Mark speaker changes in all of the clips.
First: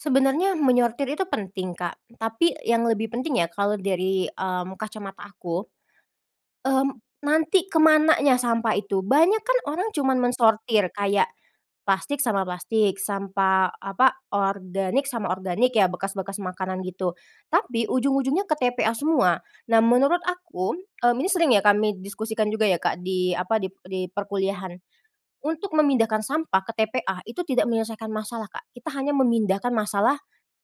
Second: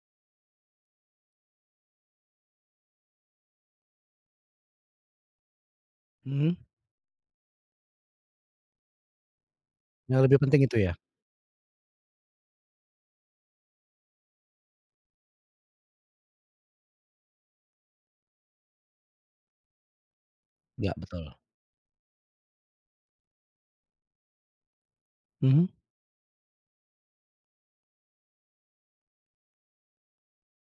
Speaker 1: Sebenarnya, menyortir itu penting, Kak, tapi yang lebih penting ya, kalau dari, mmm, kacamata aku,
Speaker 2: Mhm.
Speaker 1: mmm, nanti, ke mananya sampah itu. Banyak kan orang cuman
Speaker 2: Yang lebih penting itu
Speaker 1: mensortir,
Speaker 2: ya.
Speaker 1: kayak plastik sama plastik, sampah apa, organik sama organik, ya bekas-bekas makanan gitu, tapi, ujung-ujungnya ke TPA semua. Nah, menurut aku,
Speaker 2: Iya,
Speaker 1: mmm, ini
Speaker 2: betul.
Speaker 1: sering ya kami diskusikan juga ya, Kak, di apa, di p eee, di perkuliahan.
Speaker 2: Mhm.
Speaker 1: Untuk memindahkan sampah ke TPA, itu tidak menyelesaikan masalah, Kak, kita hanya memindahkan masalah,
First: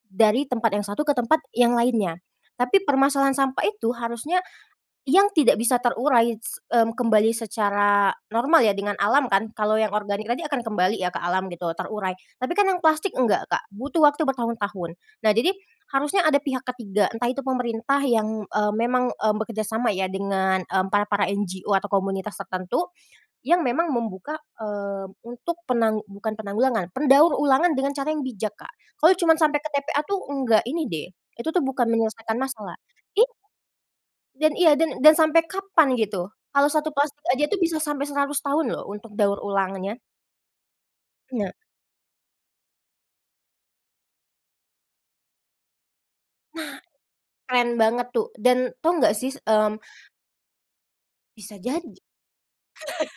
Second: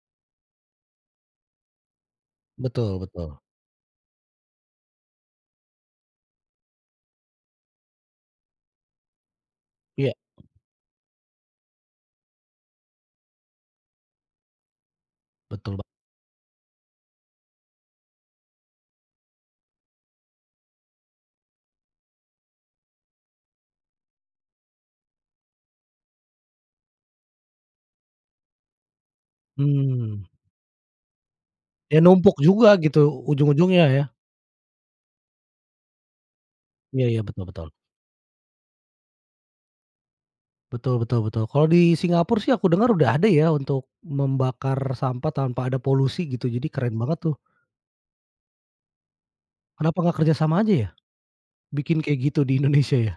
Speaker 1: dari tempat yang satu ke tempat yang lainnya. Tapi
Speaker 2: Betul
Speaker 1: permasalahan
Speaker 2: betul.
Speaker 1: sampah itu, harusnya yang tidak bisa terurai s mmm, kembali secara normal ya, dengan alam kan, kalau yang
Speaker 2: Iya.
Speaker 1: organik tadi akan kembali ya, ke alam gitu, terurai. Tapi kan yang plastik, enggak, Kak, butuh waktu bertahun-tahun. Nah jadi,
Speaker 2: Betul ba
Speaker 1: harusnya ada pihak ke-3, entah itu pemerintah yang, eee memang, eee, bekerja sama ya dengan, mmm, para-para NGO, atau komunitas tertentu yang memang membuka, eee, untuk penang bukan penanggulangan, pendaur ulangan dengan cara yang bijak, Kak. Kalau cuman sampai ke TPA tuh,
Speaker 2: Mmm.
Speaker 1: enggak ini deh, itu tuh bukan
Speaker 2: Dia
Speaker 1: menyelesaikan
Speaker 2: numpuk
Speaker 1: masalah,
Speaker 2: juga
Speaker 1: i
Speaker 2: gitu, ujung-ujungnya ya.
Speaker 1: Dan iya, dan dan sampai kapan gitu? Kalau 1
Speaker 2: Iya iya,
Speaker 1: plastik aja
Speaker 2: betul
Speaker 1: tuh
Speaker 2: betul.
Speaker 1: bisa sampai 100 tahun loh, untuk daur ulangnya.
Speaker 2: Betul betul betul.
Speaker 1: Nah.
Speaker 2: Kalau di Singapura sih, aku dengar udah ada ya, untuk membakar sampah tanpa ada polusi, gitu.
Speaker 1: Nah,
Speaker 2: Jadi keren banget tuh.
Speaker 1: keren banget tuh. Dan, tahu nggak, Sis, mmm
Speaker 2: Kenapa gak kerja sama aja ya?
Speaker 1: Bisa jadi.
Speaker 2: Bikin kayak gitu di Indonesia ya.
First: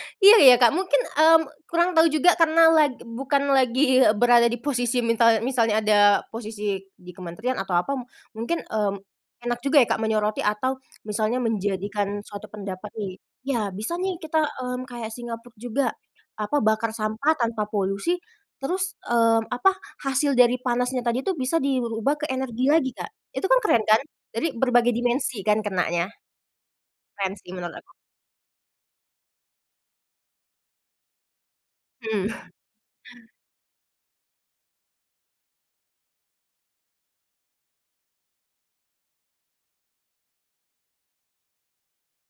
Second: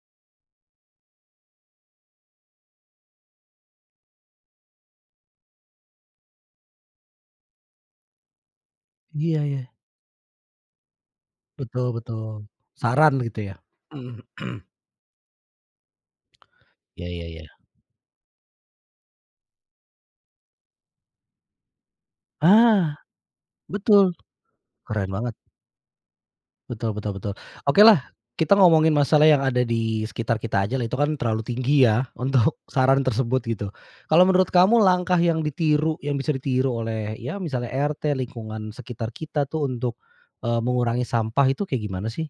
Speaker 1: Iya iya, Kak, mungkin, mmm, kurang tahu juga, karena lag bukan lagi berada di posisi mintal misalnya ada posisi di kementerian atau apa. M mungkin, mmm,
Speaker 2: Iya
Speaker 1: enak
Speaker 2: iya.
Speaker 1: juga ya, Kak, menyoroti atau misalnya
Speaker 2: Betul
Speaker 1: menjadikan
Speaker 2: betul,
Speaker 1: suatu pendapat nih,
Speaker 2: saran gitu ya.
Speaker 1: iya. Bisa nih kita, mmm, kayak Singapura juga, apa, bakar
Speaker 2: Iya iya
Speaker 1: sampah
Speaker 2: iya.
Speaker 1: tanpa polusi, terus, mmm, apa, hasil dari panasnya tadi tuh bisa dirubah ke energi lagi,
Speaker 2: Ah,
Speaker 1: Kak, itu kan keren kan,
Speaker 2: betul,
Speaker 1: jadi, berbagai
Speaker 2: keren banget.
Speaker 1: dimensi kan kenanya.
Speaker 2: Betul betul betul.
Speaker 1: Keren sih menurut aku.
Speaker 2: Okelah, kita ngomongin masalah yang ada di sekitar kita ajalah, itu kan terlalu tinggi ya
Speaker 1: Mhm.
Speaker 2: untuk saran tersebut, gitu. Kalau menurut kamu, langkah yang ditiru yang bisa ditiru oleh, ya misalnya RT, lingkungan sekitar kita tuh, untuk, eee mengurangi sampah itu kayak gimana sih?